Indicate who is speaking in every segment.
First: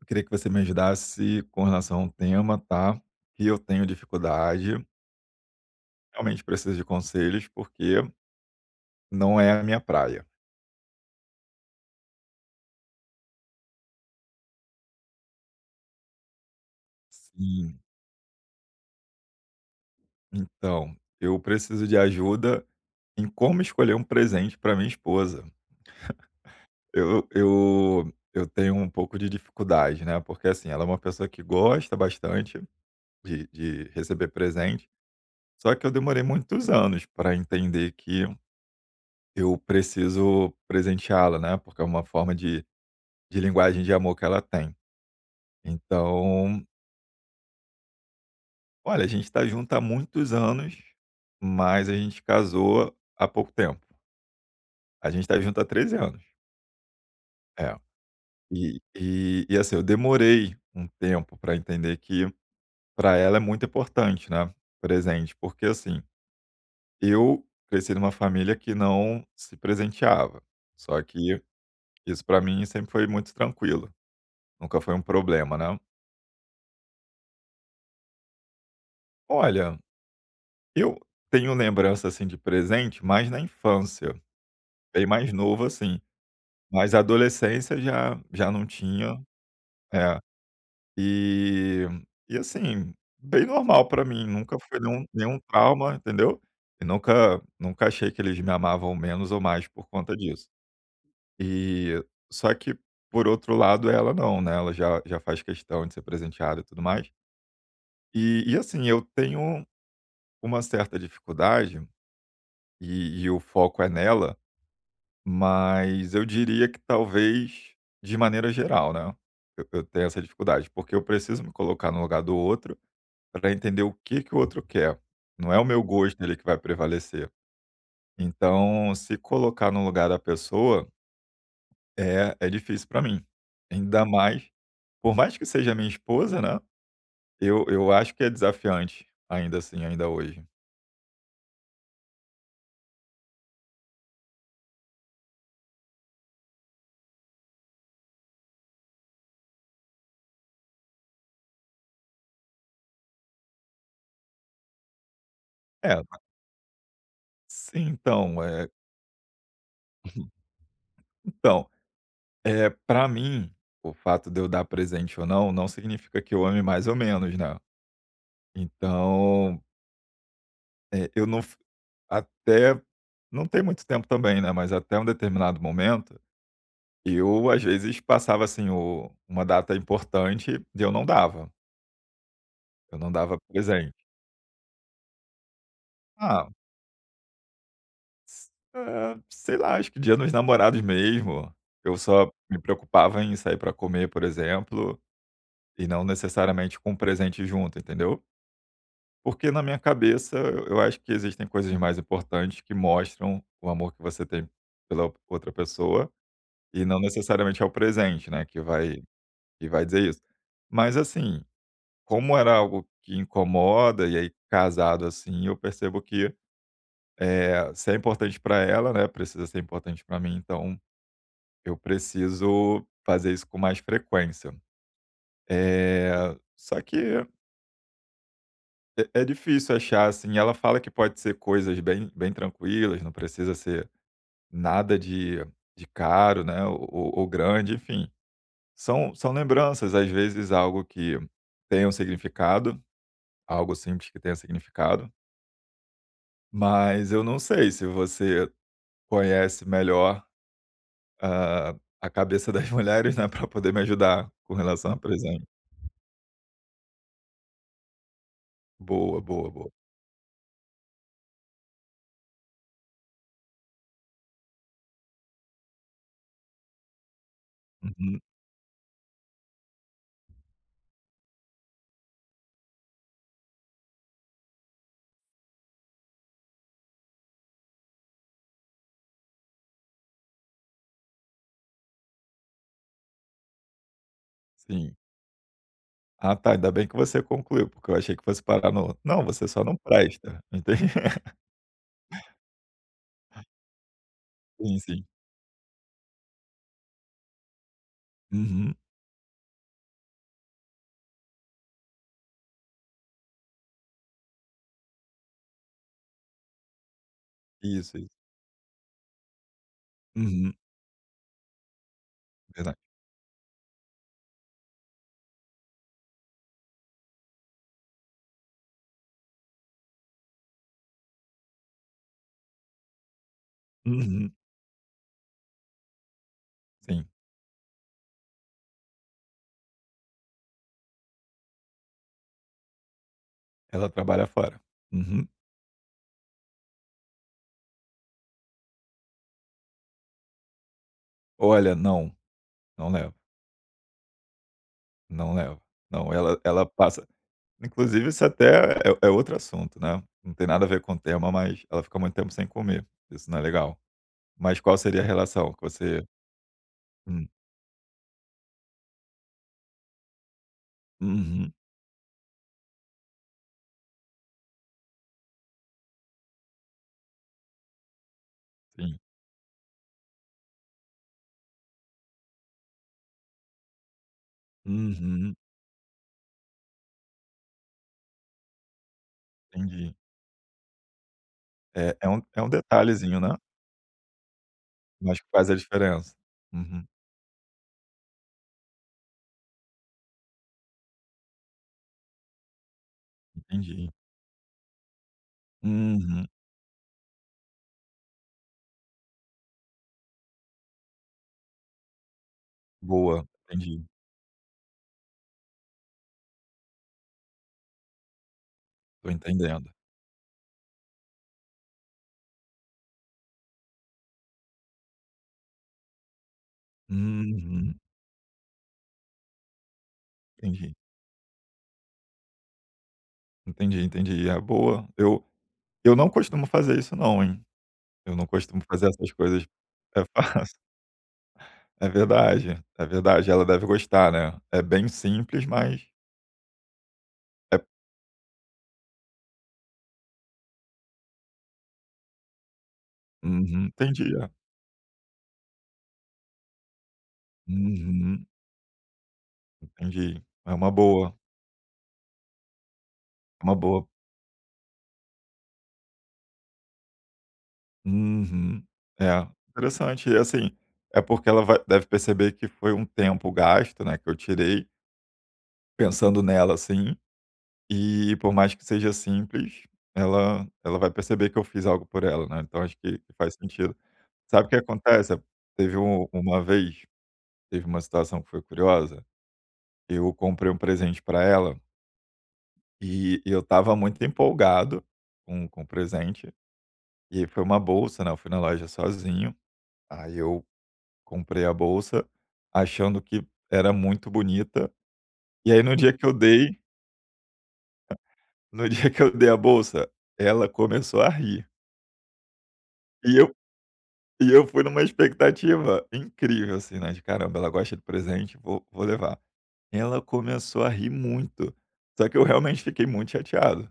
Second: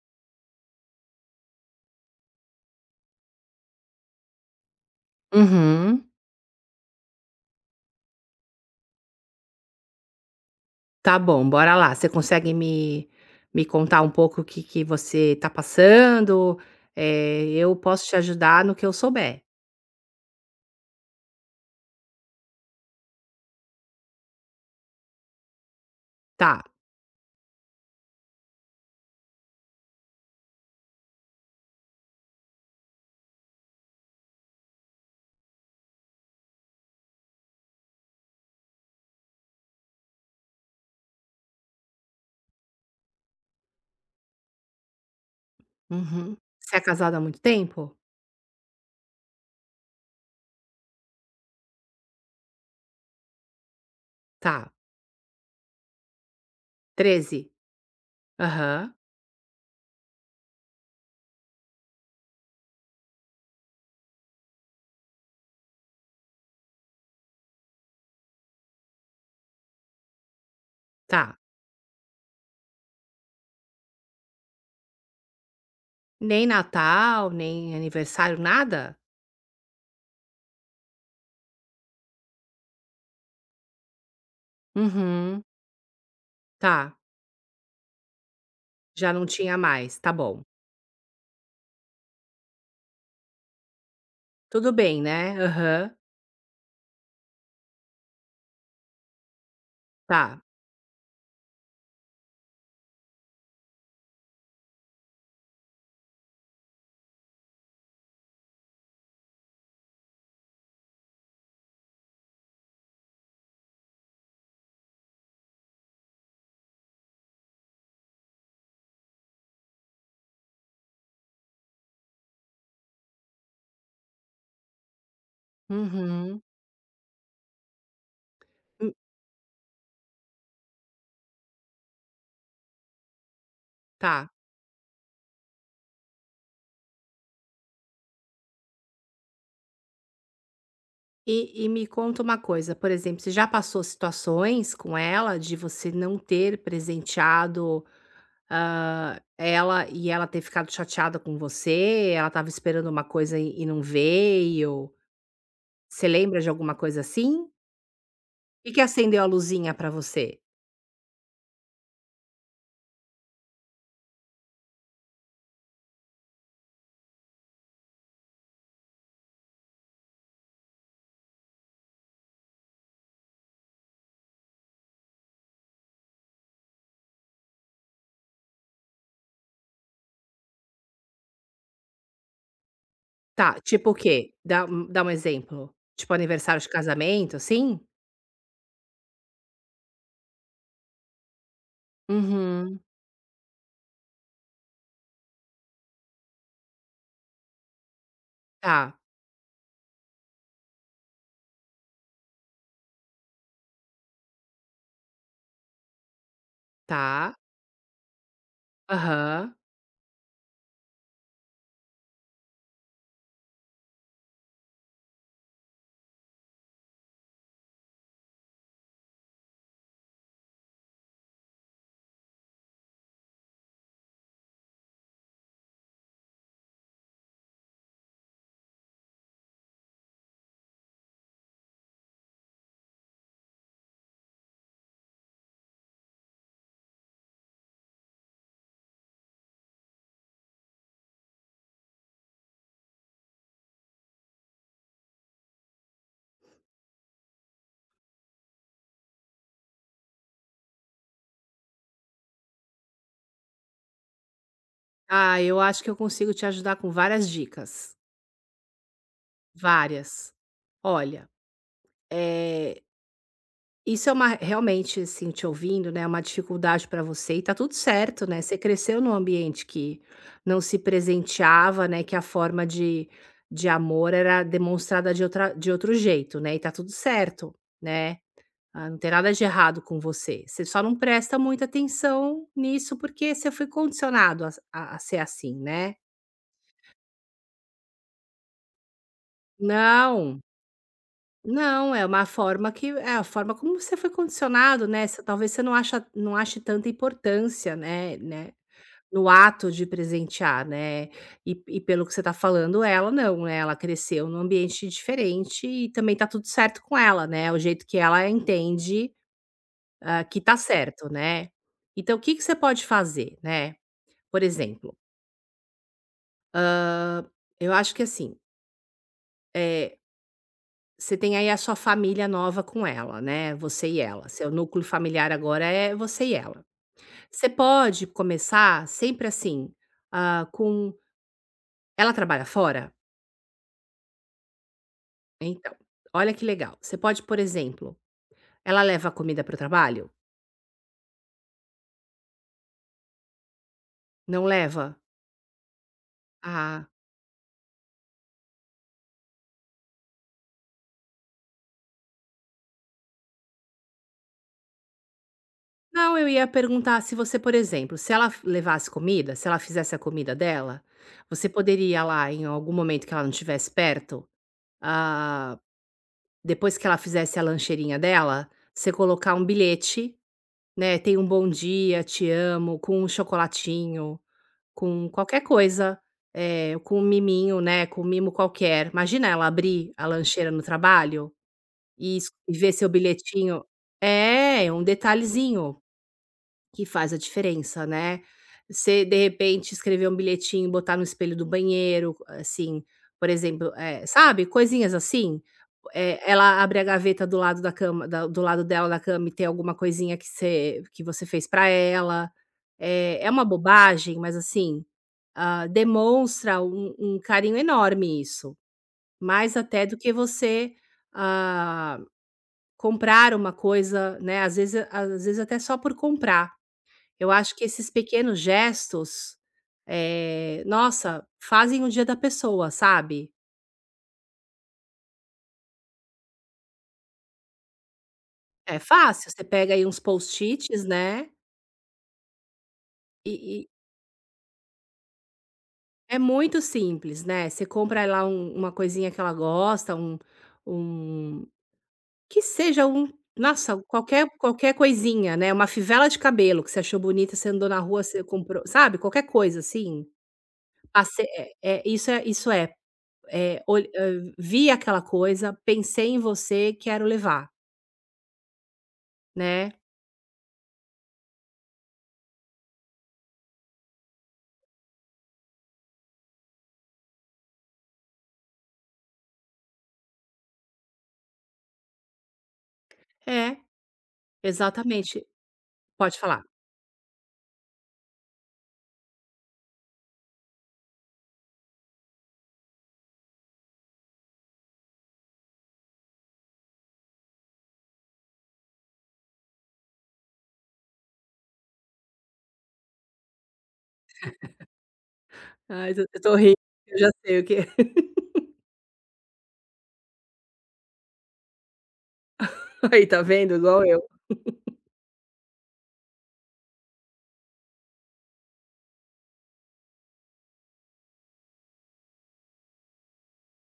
Speaker 1: Eu queria que você me ajudasse com relação a um tema, tá? Que eu tenho dificuldade,
Speaker 2: Uhum.
Speaker 1: realmente preciso de conselhos, porque não é a minha praia.
Speaker 2: Tá bom, bora lá. Você consegue me contar um pouco o que que você tá passando? Eu
Speaker 1: Sim,
Speaker 2: posso te ajudar no que eu souber.
Speaker 1: então, eu preciso de ajuda em como escolher um presente para minha esposa.
Speaker 2: Tá.
Speaker 1: Eu tenho um pouco de dificuldade, né? Porque, assim, ela é uma pessoa que gosta bastante de receber presente, só que eu demorei muitos anos para entender que eu preciso presenteá-la, né? Porque é uma forma de linguagem de amor que ela tem.
Speaker 2: Uhum.
Speaker 1: Então,
Speaker 2: Você é casado há muito tempo?
Speaker 1: olha, a gente está junto há muitos anos, mas a gente casou há pouco tempo.
Speaker 2: Tá.
Speaker 1: A gente está junto há 13 anos.
Speaker 2: Treze.
Speaker 1: É. E
Speaker 2: Aham.
Speaker 1: e e assim, eu demorei um tempo para entender que para ela é muito importante, né, presente, porque assim, eu cresci numa família que não se presenteava, só
Speaker 2: Tá.
Speaker 1: que isso para mim sempre foi muito tranquilo, nunca foi um problema, né.
Speaker 2: Nem Natal, nem aniversário, nada?
Speaker 1: Olha, eu tenho lembrança, assim, de presente, mais na infância, bem mais
Speaker 2: Uhum.
Speaker 1: novo, assim, mas
Speaker 2: Tá.
Speaker 1: a adolescência já não
Speaker 2: Já
Speaker 1: tinha,
Speaker 2: não tinha mais, tá
Speaker 1: é.
Speaker 2: bom.
Speaker 1: E e assim, bem normal pra mim, nunca
Speaker 2: Tudo
Speaker 1: foi
Speaker 2: bem,
Speaker 1: nenhum
Speaker 2: né?
Speaker 1: nenhum
Speaker 2: Aham.
Speaker 1: trauma, entendeu? E nunca achei que eles me amavam menos ou mais por conta
Speaker 2: Tá.
Speaker 1: disso. E só que, por outro lado, ela não, né, ela já faz questão de ser presenteada e tudo mais. E assim, eu tenho uma certa dificuldade, e o foco é nela. Mas eu diria que talvez de maneira geral, né, eu tenho essa dificuldade, porque eu preciso me colocar no lugar do outro para entender o que que o outro quer. Não é o meu gosto dele
Speaker 2: Uhum.
Speaker 1: que vai prevalecer.
Speaker 2: Hum,
Speaker 1: Então, se colocar no lugar da pessoa é difícil para mim. Ainda
Speaker 2: tá.
Speaker 1: mais por mais que seja minha esposa, né, eu acho que é desafiante ainda assim, ainda hoje.
Speaker 2: E me conta uma coisa, por exemplo, você já passou situações com ela de você não ter presenteado, ela ter ficado chateada com você? Ela estava esperando uma coisa e não veio?
Speaker 1: É,
Speaker 2: Você lembra de alguma coisa assim?
Speaker 1: sim, então,
Speaker 2: O que que acendeu a luzinha pra você?
Speaker 1: então, é, para mim, o fato de eu dar presente ou não, não significa que eu ame mais ou menos, né. Então, eu não f até não tem muito tempo também, né, mas até um determinado momento, eu às vezes passava, assim, o uma data importante e eu não dava
Speaker 2: Tá, tipo
Speaker 1: presente.
Speaker 2: o quê? Dá um exemplo. Tipo
Speaker 1: Ah,
Speaker 2: aniversário de casamento, assim?
Speaker 1: sei lá, acho que Dia dos Namorados mesmo, eu só me
Speaker 2: Uhum.
Speaker 1: preocupava em sair para comer, por exemplo, e não necessariamente com um presente junto, entendeu?
Speaker 2: Tá,
Speaker 1: Porque na minha cabeça eu acho que existem coisas mais importantes que mostram o amor que você tem pela ou outra pessoa, e não
Speaker 2: tá.
Speaker 1: necessariamente é o presente, né,
Speaker 2: Aham.
Speaker 1: que vai dizer isso. Mas assim, como era algo que incomoda, e aí casado assim, eu percebo que, é, se é importante para ela, né, precisa ser importante para mim, então eu preciso fazer isso com mais frequência. Eh, só que é é difícil achar, assim, ela fala que pode ser coisas bem tranquilas, não precisa ser nada de de caro, né, ou grande, enfim. São lembranças, às vezes algo que tenha um significado, algo simples que tenha significado, mas eu não sei se você conhece melhor a a cabeça das mulheres, né, para poder me ajudar com relação a
Speaker 2: Ah,
Speaker 1: presente.
Speaker 2: eu acho que eu consigo te ajudar com várias dicas.
Speaker 1: Boa, boa, boa.
Speaker 2: Várias. Olha, eh, isso é uma, realmente, assim, te ouvindo, né, é uma dificuldade para você e tá tudo
Speaker 1: Uhum,
Speaker 2: certo, né, você cresceu num ambiente que não se presenteava, né, que a forma de amor era demonstrada de outra, de outro jeito, né, e tá tudo certo, né. Ah, não tem nada de errado com você, você só não presta muita atenção nisso, porque você foi condicionado a a
Speaker 1: sim.
Speaker 2: a ser assim, né.
Speaker 1: Ah tá, ainda bem que você concluiu, porque eu achei que fosse parar no: "Não, você só não presta",
Speaker 2: Não.
Speaker 1: entende.
Speaker 2: Não, é uma forma que é a forma como você foi
Speaker 1: Sim,
Speaker 2: condicionado,
Speaker 1: sim.
Speaker 2: né, você, talvez, você não ache tanta importância, né,
Speaker 1: Uhum.
Speaker 2: no ato de presentear, né, e pelo que você está falando, ela não, né, ela cresceu num ambiente diferente e também tá tudo certo com ela, né, o jeito
Speaker 1: Isso,
Speaker 2: que
Speaker 1: isso.
Speaker 2: ela entende, hã, que
Speaker 1: Uhum.
Speaker 2: tá certo, né. Então, o que que você
Speaker 1: Verdade.
Speaker 2: pode fazer, né, por exemplo, eu acho que assim, eh, você tem aí a sua família nova com ela, né, você e ela,
Speaker 1: Uhum.
Speaker 2: seu núcleo familiar agora é você e ela.
Speaker 1: Sim.
Speaker 2: Você pode começar sempre assim, ah, com... Ela trabalha fora?
Speaker 1: Ela trabalha fora. Uhum.
Speaker 2: Então, olha que legal. Você pode, por exemplo... Ela leva a comida para o trabalho?
Speaker 1: "Olha, não, não leva.
Speaker 2: Não leva?
Speaker 1: Não leva. Não", ela
Speaker 2: Ah,
Speaker 1: passa, inclusive isso até é outro assunto, né, não tem nada a ver com o tema, mas ela fica muito tempo sem comer, isso não é legal. Mas qual seria a relação que você?
Speaker 2: não, eu ia perguntar se
Speaker 1: Hum.
Speaker 2: você, por exemplo, se ela levasse comida, se ela fizesse a comida dela, você
Speaker 1: Uhum.
Speaker 2: poderia lá em algum momento que ela não estivesse perto, ah, depois que ela fizesse a lancheirinha dela, você
Speaker 1: Sim.
Speaker 2: colocar um bilhete, né, tem um bom dia, te amo, com um chocolatinho, com
Speaker 1: Uhum.
Speaker 2: qualquer coisa, com um miminho, né, com um mimo qualquer. Imagina ela abrir
Speaker 1: Entendi.
Speaker 2: a lancheira no trabalho
Speaker 1: É é
Speaker 2: e
Speaker 1: um
Speaker 2: es
Speaker 1: é um
Speaker 2: e ver seu
Speaker 1: detalhezinho, né.
Speaker 2: bilhetinho. É, um
Speaker 1: Mas que faz a
Speaker 2: detalhezinho.
Speaker 1: diferença. Uhum,
Speaker 2: Que faz a diferença, né. Você, de repente, escrever um bilhetinho e botar no espelho do banheiro, assim, por exemplo,
Speaker 1: entendi.
Speaker 2: sabe, coisinhas assim.
Speaker 1: Uhum,
Speaker 2: Ela abre a gaveta do lado da cama, da do lado dela da cama, e tem alguma coisinha que você, que você fez pra ela.
Speaker 1: boa,
Speaker 2: É uma
Speaker 1: entendi.
Speaker 2: bobagem, mas assim, hã, demonstra um carinho enorme isso,
Speaker 1: Tô
Speaker 2: mais
Speaker 1: entendendo.
Speaker 2: até do que você, ah, comprar uma coisa, né, às vezes até só por comprar. Eu acho que
Speaker 1: Uhum,
Speaker 2: esses pequenos gestos,
Speaker 1: entendi,
Speaker 2: nossa, fazem o dia da pessoa, sabe.
Speaker 1: entendi, entendi. É, boa. Eu não costumo fazer isso não, hein. Eu não costumo
Speaker 2: É
Speaker 1: fazer essas
Speaker 2: fácil, você
Speaker 1: coisas,
Speaker 2: pega aí uns
Speaker 1: é fácil.
Speaker 2: post-its, né,
Speaker 1: É verdade, é verdade.
Speaker 2: e
Speaker 1: Ela deve
Speaker 2: e
Speaker 1: gostar, né. É bem simples, mas
Speaker 2: é muito simples, né.
Speaker 1: é
Speaker 2: Você compra lá uma coisinha que ela gosta, um que seja um...
Speaker 1: uhum,
Speaker 2: Nossa,
Speaker 1: entendi, é.
Speaker 2: qualquer coisinha, né, uma fivela de cabelo que você achou bonita, você andou na rua, você
Speaker 1: Uhum,
Speaker 2: comprou, sabe, qualquer coisa assim.
Speaker 1: entendi. É uma boa,
Speaker 2: Passe... É isso,
Speaker 1: é uma
Speaker 2: olh
Speaker 1: boa.
Speaker 2: hã, vi aquela coisa, pensei em você, quero levar.
Speaker 1: Uhum. É,
Speaker 2: Né,
Speaker 1: interessante. E, assim, é porque ela vai deve perceber que foi um tempo gasto, né, que eu tirei pensando nela, assim, e por mais que seja simples, ela vai perceber que eu fiz algo por ela, né, então acho que faz
Speaker 2: é,
Speaker 1: sentido. Sabe o que acontece?
Speaker 2: exatamente.
Speaker 1: Teve
Speaker 2: Pode falar.
Speaker 1: uma vez, teve uma situação que foi curiosa, eu comprei um presente para ela e eu estava muito empolgado com o presente, e foi uma bolsa, né, eu fui na loja sozinho, aí eu comprei a bolsa, achando que era muito bonita, e aí no
Speaker 2: Ai,
Speaker 1: dia
Speaker 2: eu
Speaker 1: que eu
Speaker 2: eu tô rindo,
Speaker 1: dei,
Speaker 2: eu já sei o que é.
Speaker 1: no dia que eu dei a bolsa, ela começou a rir.
Speaker 2: Aí,
Speaker 1: E
Speaker 2: tá
Speaker 1: eu
Speaker 2: vendo? Igual eu.
Speaker 1: e eu fui numa expectativa incrível, assim, né, de: "Caramba, ela gosta de presente, vou levar". Ela começou a rir muito, só que eu realmente fiquei muito chateado,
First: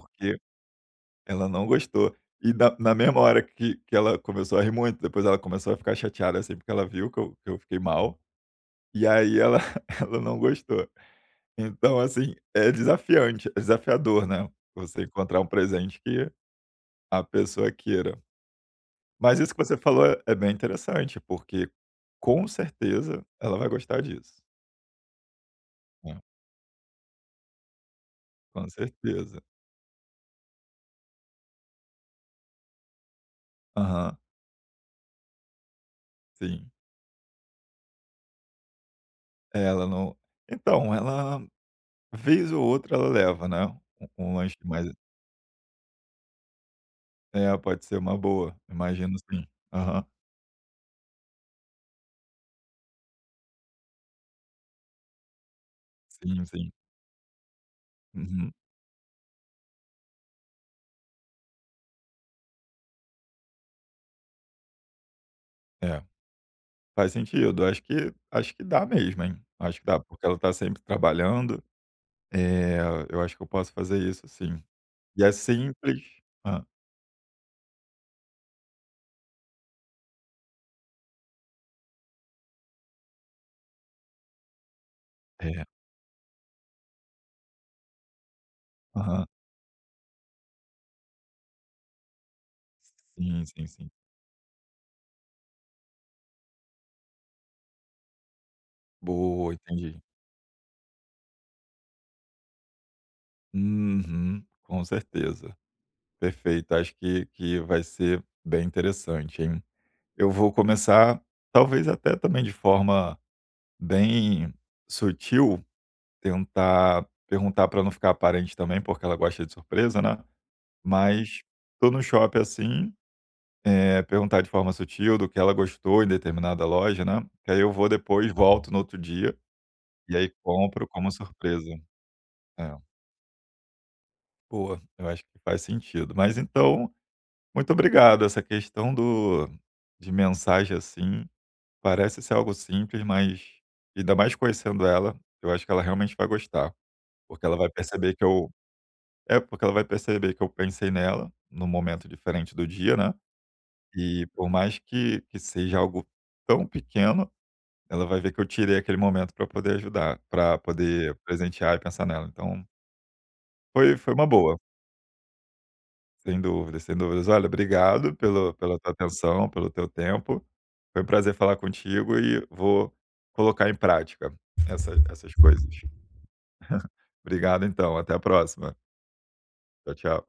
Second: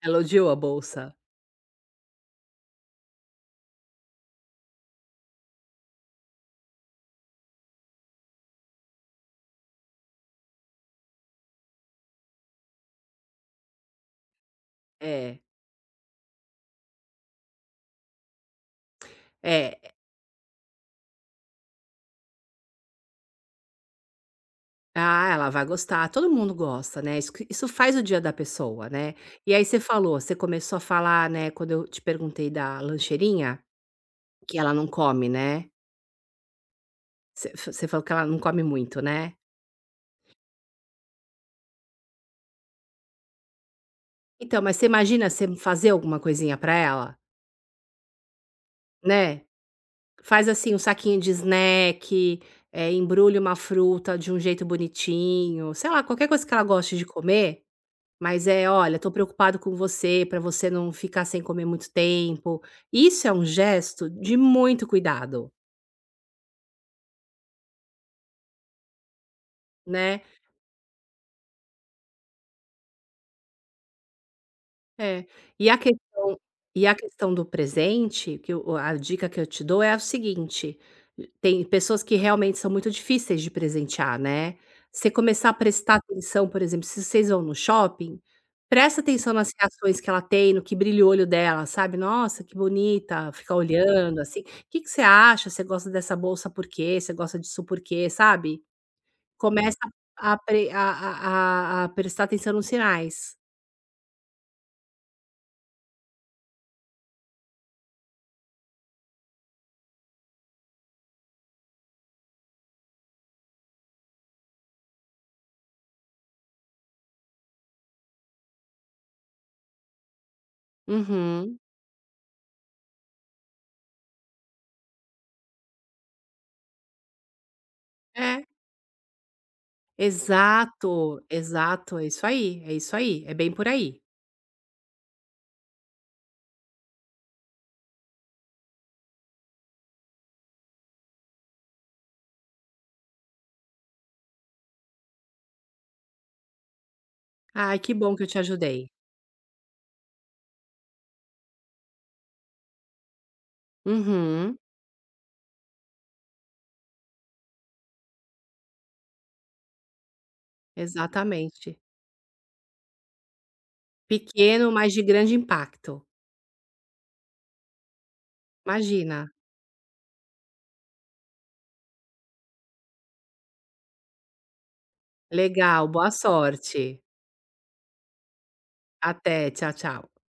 Speaker 2: Ela odiou a bolsa.
Speaker 1: ela não gostou. E na na mesma hora que ela começou a rir muito, depois ela começou a ficar chateada, assim, porque ela viu que eu fiquei mal, e aí ela ela não gostou. Então, assim, é desafiante, é desafiador, né, você
Speaker 2: É,
Speaker 1: encontrar um presente que a pessoa queira. Mas isso que você
Speaker 2: é.
Speaker 1: falou é bem interessante, porque com certeza ela vai gostar disso,
Speaker 2: Ah, ela vai gostar,
Speaker 1: né,
Speaker 2: todo mundo gosta, né, isso que isso faz o dia da
Speaker 1: com
Speaker 2: pessoa, né.
Speaker 1: certeza.
Speaker 2: E aí você falou, você começou a falar, né, quando eu te perguntei da lancheirinha,
Speaker 1: Aham,
Speaker 2: que ela não come, né.
Speaker 1: sim.
Speaker 2: Você falou que ela não come muito, né.
Speaker 1: É, ela não, então, ela vez ou outra ela leva, né, um um lanche
Speaker 2: Então, mas você
Speaker 1: mais,
Speaker 2: imagina você fazer alguma coisinha pra ela,
Speaker 1: é, pode ser uma boa, imagino
Speaker 2: né.
Speaker 1: sim. Aham.
Speaker 2: Faz assim um saquinho de snack, embrulha uma fruta de um jeito bonitinho, sei lá, qualquer coisa
Speaker 1: Sim,
Speaker 2: que ela
Speaker 1: sim.
Speaker 2: goste de comer, mas
Speaker 1: Uhum.
Speaker 2: é: "Olha, tô preocupado com você, pra você não ficar sem comer muito tempo". Isso é um gesto de muito cuidado,
Speaker 1: É, faz sentido. Acho que dá mesmo, hein. Acho que dá,
Speaker 2: né.
Speaker 1: porque ela tá sempre trabalhando. É, eu acho que eu posso fazer isso sim. E
Speaker 2: É.
Speaker 1: é
Speaker 2: E a
Speaker 1: simples,
Speaker 2: questão
Speaker 1: hã,
Speaker 2: e a questão do presente, que o a dica que eu te dou é a seguinte: tem pessoas que realmente são muito difíceis de presentear, né. Você começar a
Speaker 1: é,
Speaker 2: prestar atenção, por exemplo, se vocês vão no shopping, presta
Speaker 1: aham.
Speaker 2: atenção nas reações que ela tem, no que brilha o olho dela, sabe. "Nossa, que bonita",
Speaker 1: Sim,
Speaker 2: fica
Speaker 1: sim, sim.
Speaker 2: olhando, assim. O "que que você acha? Você gosta dessa bolsa por quê? Você gosta disso por quê?", sabe.
Speaker 1: Boa,
Speaker 2: Começa
Speaker 1: entendi.
Speaker 2: a prestar atenção nos sinais.
Speaker 1: Uhum, com certeza. Perfeito, acho que vai ser bem interessante, hein. Eu vou começar, talvez até também de forma bem sutil, tentar perguntar para não ficar aparente também, porque ela gosta de surpresa, né. Mas
Speaker 2: Uhum.
Speaker 1: tô no shopping assim, perguntar de forma sutil do que ela gostou em determinada loja, né, que aí eu vou depois,
Speaker 2: É.
Speaker 1: volto no outro dia, e aí compro como
Speaker 2: Exato,
Speaker 1: surpresa.
Speaker 2: exato, é isso aí, é
Speaker 1: É,
Speaker 2: isso aí, é bem por aí.
Speaker 1: boa, eu acho que faz sentido. Mas então, muito obrigado, essa questão do de mensagem, assim, parece ser algo simples, mas ainda mais conhecendo ela, eu acho que ela realmente vai gostar, porque ela vai
Speaker 2: Ai, que bom
Speaker 1: perceber
Speaker 2: que
Speaker 1: que
Speaker 2: eu te
Speaker 1: eu
Speaker 2: ajudei.
Speaker 1: é, porque ela vai perceber que eu pensei nela, num momento diferente do dia, né, e por
Speaker 2: Uhum,
Speaker 1: mais que seja algo tão pequeno, ela vai ver que eu tirei aquele momento para poder ajudar, para poder presentear
Speaker 2: exatamente.
Speaker 1: e pensar nela. Então, foi uma boa,
Speaker 2: Pequeno, mas de grande impacto.
Speaker 1: sem dúvidas, sem dúvidas. Olha, obrigado pelo pela tua
Speaker 2: Imagina.
Speaker 1: atenção, pelo teu tempo. Foi um prazer falar contigo e vou colocar em prática essas coisas.
Speaker 2: Legal, boa sorte.
Speaker 1: Obrigado então, até a próxima.
Speaker 2: Até, tchau,
Speaker 1: Tchau,
Speaker 2: tchau.
Speaker 1: tchau.